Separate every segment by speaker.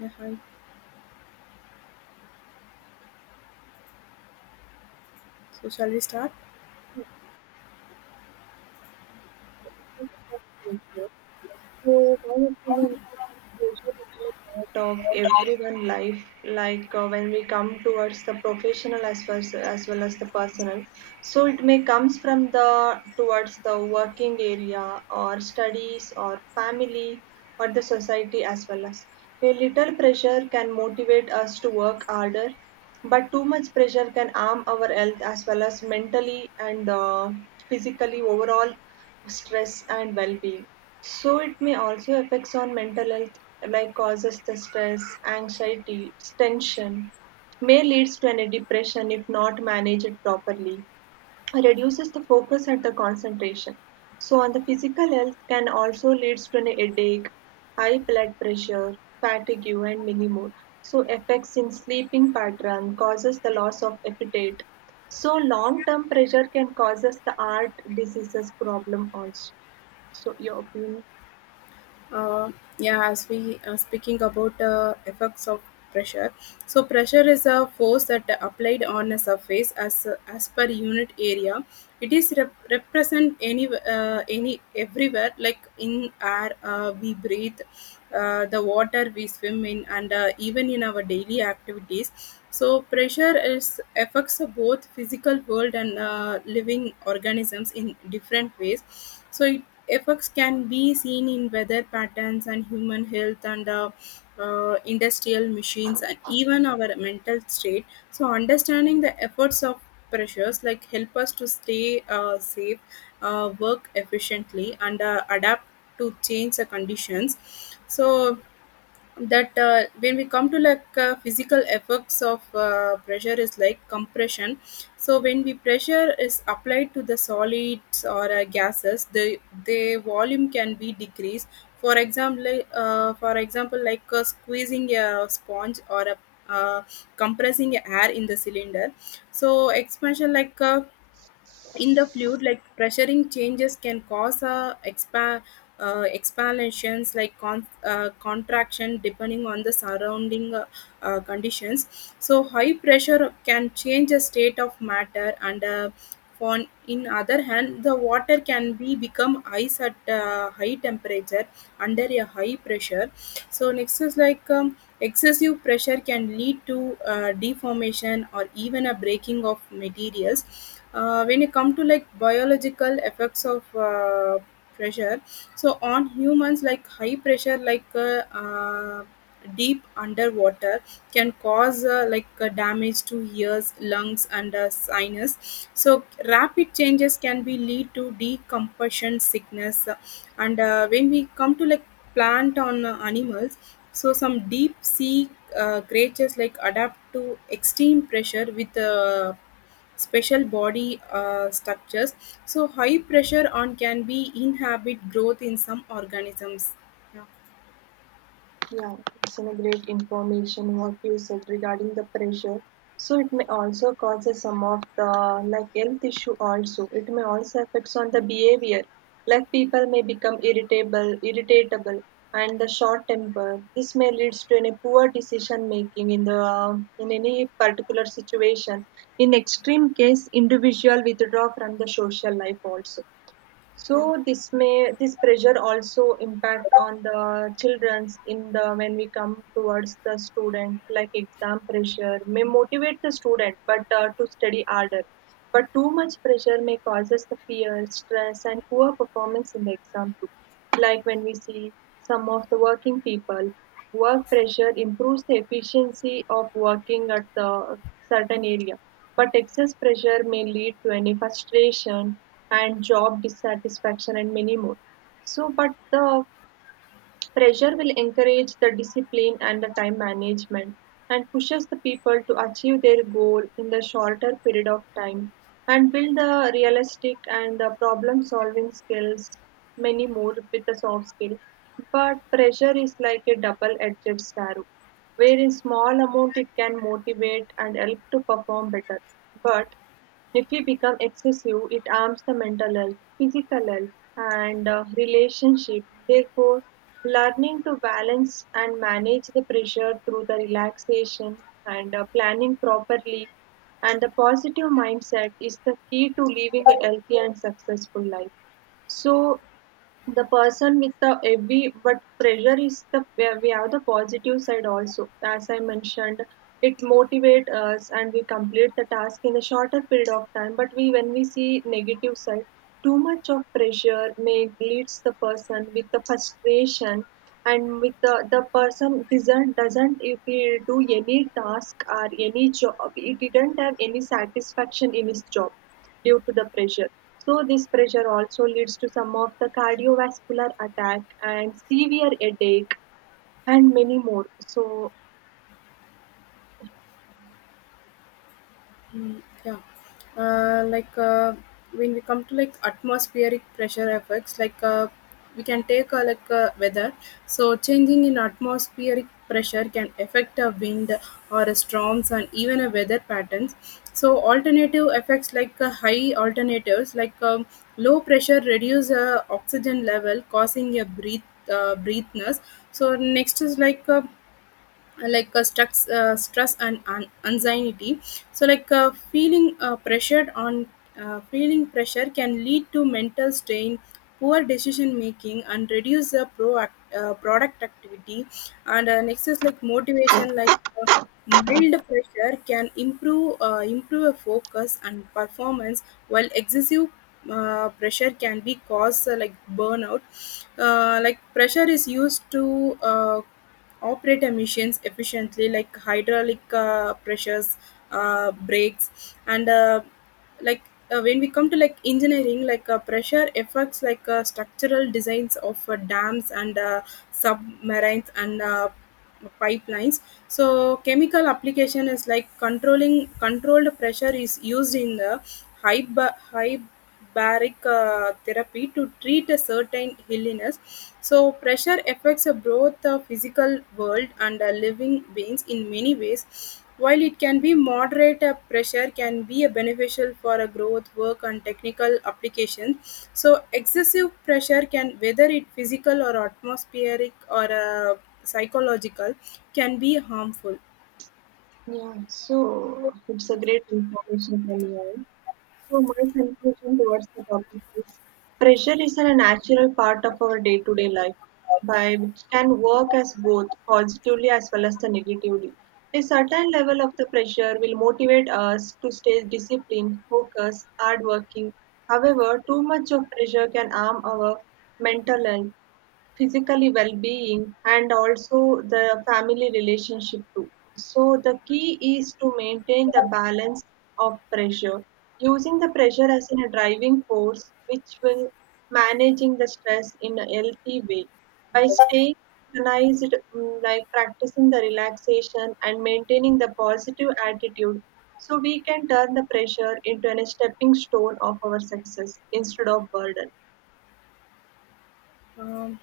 Speaker 1: Yeah, hi. So shall we start?
Speaker 2: So, my opinion is pressure is a part of everyone life. Like when we come towards the professional as well as the personal, so it may comes from the towards the working area or studies or family or the society as well as. A little pressure can motivate us to work harder, but too much pressure can harm our health as well as mentally and physically overall stress and well-being. So it may also affects on mental health like causes the stress, anxiety, tension, may leads to any depression if not managed properly reduces the focus and the concentration. So, on the physical health can also leads to an headache, high blood pressure, fatigue, and many more. So, effects in sleeping pattern causes the loss of appetite. So, long-term pressure can causes the heart diseases problem also. So, your opinion?
Speaker 1: Uh, yeah, as we are speaking about effects of pressure. So pressure is a force that applied on a surface as per unit area. It is represent any everywhere like in air we breathe, the water we swim in, and even in our daily activities. So pressure is affects both physical world and living organisms in different ways. So it effects can be seen in weather patterns and human health and industrial machines and even our mental state, so understanding the efforts of pressures like help us to stay safe, work efficiently, and adapt to change the conditions. So that when we come to like physical effects of pressure is like compression. So when we pressure is applied to the solids or gases, the volume can be decreased. For example like, squeezing a sponge or a uh, compressing air in the cylinder. So expansion like in the fluid like pressuring changes can cause expansions like contraction depending on the surrounding conditions. So high pressure can change the state of matter and on in other hand the water can be become ice at high temperature under a high pressure. So next is like excessive pressure can lead to deformation or even a breaking of materials. When you come to like biological effects of pressure, so on humans like high pressure like deep underwater can cause damage to ears, lungs, and sinus. So rapid changes can be lead to decompression sickness. And when we come to like plant on animals, so some deep sea creatures like adapt to extreme pressure with special body structures. So high pressure on can be inhibit growth in some organisms. Yeah.
Speaker 2: Yeah, it's a great information what you said regarding the pressure. So it may also causes some of the like health issue also. It may also affects on the behavior. Like people may become irritable, and the short temper. This may leads to any poor decision making in the in any particular situation. In extreme case, individual withdraw from the social life also, so
Speaker 1: Yeah.
Speaker 2: this may this pressure also impact on the children's in the when we come towards the student like exam pressure may motivate the student but to study harder, but too much pressure may causes the fear stress and poor performance in the exam too. Like when we see some of the working people, work pressure improves the efficiency of working at the certain area, but excess pressure may lead to any frustration and job dissatisfaction and many more. So but the pressure will encourage the discipline and the time management and pushes the people to achieve their goal in the shorter period of time and build the realistic and the problem solving skills, many more with the soft skill. But pressure is like a double edged sword, where in small amount it can motivate and help to perform better, but if we become excessive, it harms the mental health, physical health, and relationship. Therefore, learning to balance and manage the pressure through the relaxation and planning properly and the positive mindset is the key to living a healthy and successful life. So, the person with the heavy but pressure is the where we have the positive side also, as I mentioned, it motivates us and we complete the task in a shorter period of time, but we when we see negative side, too much of pressure may leads the person with the frustration, and with the person doesn't if he do any task or any job he didn't have any satisfaction in his job due to the pressure. So, this pressure also leads to some of the cardiovascular attack and severe headache and many more. So,
Speaker 1: Mm, yeah, uh, like uh, when we come to like atmospheric pressure effects like we can take weather. So changing in atmospheric pressure can affect a wind or a storms and even a weather patterns. So alternative effects like high alternatives like low pressure reduce oxygen level causing a breath, breathness. So next is like stress, stress and anxiety. So like feeling pressured on feeling pressure can lead to mental strain, poor decision making, and reduce the product activity. And next is like motivation like uh, mild pressure can improve a focus and performance, while excessive pressure can be cause like burnout. Like pressure is used to operate emissions efficiently, like hydraulic pressures, brakes, and like when we come to like engineering like pressure affects like structural designs of dams and submarines and pipelines. So chemical application is like controlling controlled pressure is used in the high high baric therapy to treat a certain illness. So, pressure affects both the physical world and living beings in many ways. While it can be moderate, pressure can be a beneficial for a growth, work, and technical applications. So, excessive pressure can, whether it physical or atmospheric or psychological, can be harmful.
Speaker 2: yeah, so it's a great information from you all. So my conclusion towards the topic is pressure is a natural part of our day-to-day life by which can work as both positively as well as the negatively. A certain level of the pressure will motivate us to stay disciplined, focused, hardworking. However, too much of pressure can harm our mental health, physically well-being and also the family relationship too. So the key is to maintain the balance of pressure, using the pressure as in a driving force which will managing the stress in a healthy way by staying organized, like practicing the relaxation and maintaining the positive attitude, so we can turn the pressure into a stepping stone of our success instead of burden.
Speaker 1: Um,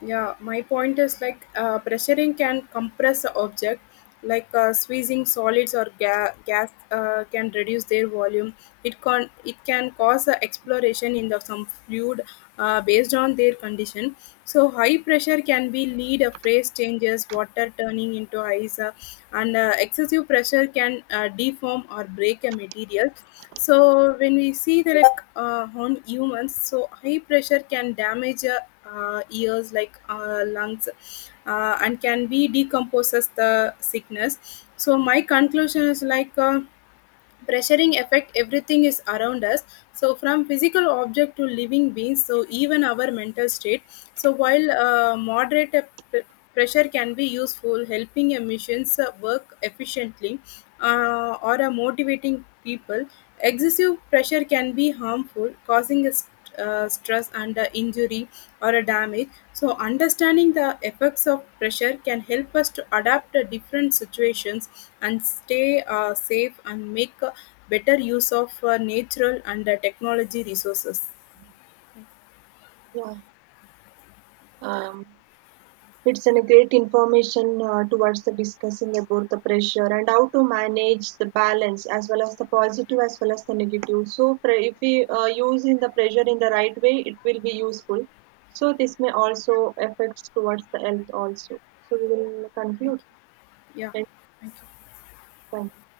Speaker 1: yeah, my point is like pressuring can compress the object, like squeezing solids or gas can reduce their volume. It can cause exploration in the some fluid based on their condition. So high pressure can be lead a phase changes, water turning into ice, and excessive pressure can deform or break a material. So when we see the like on humans, so high pressure can damage ears like lungs, and can be decomposes the sickness. So my conclusion is like. Pressuring affect everything is around us, so from physical object to living beings, so even our mental state. So while moderate p- pressure can be useful helping emissions work efficiently, or motivating people, excessive pressure can be harmful causing a stress under injury or a damage. So, understanding the effects of pressure can help us to adapt to different situations and stay safe and make better use of natural and technology resources.
Speaker 2: Yeah. um, It's an great information towards the discussing about the pressure and how to manage the balance as well as the positive as well as the negative. So if we use in the pressure in the right way, it will be useful. So this may also affects towards the health also. So we will conclude.
Speaker 1: Yeah,
Speaker 2: Thank
Speaker 1: thank you.
Speaker 2: you.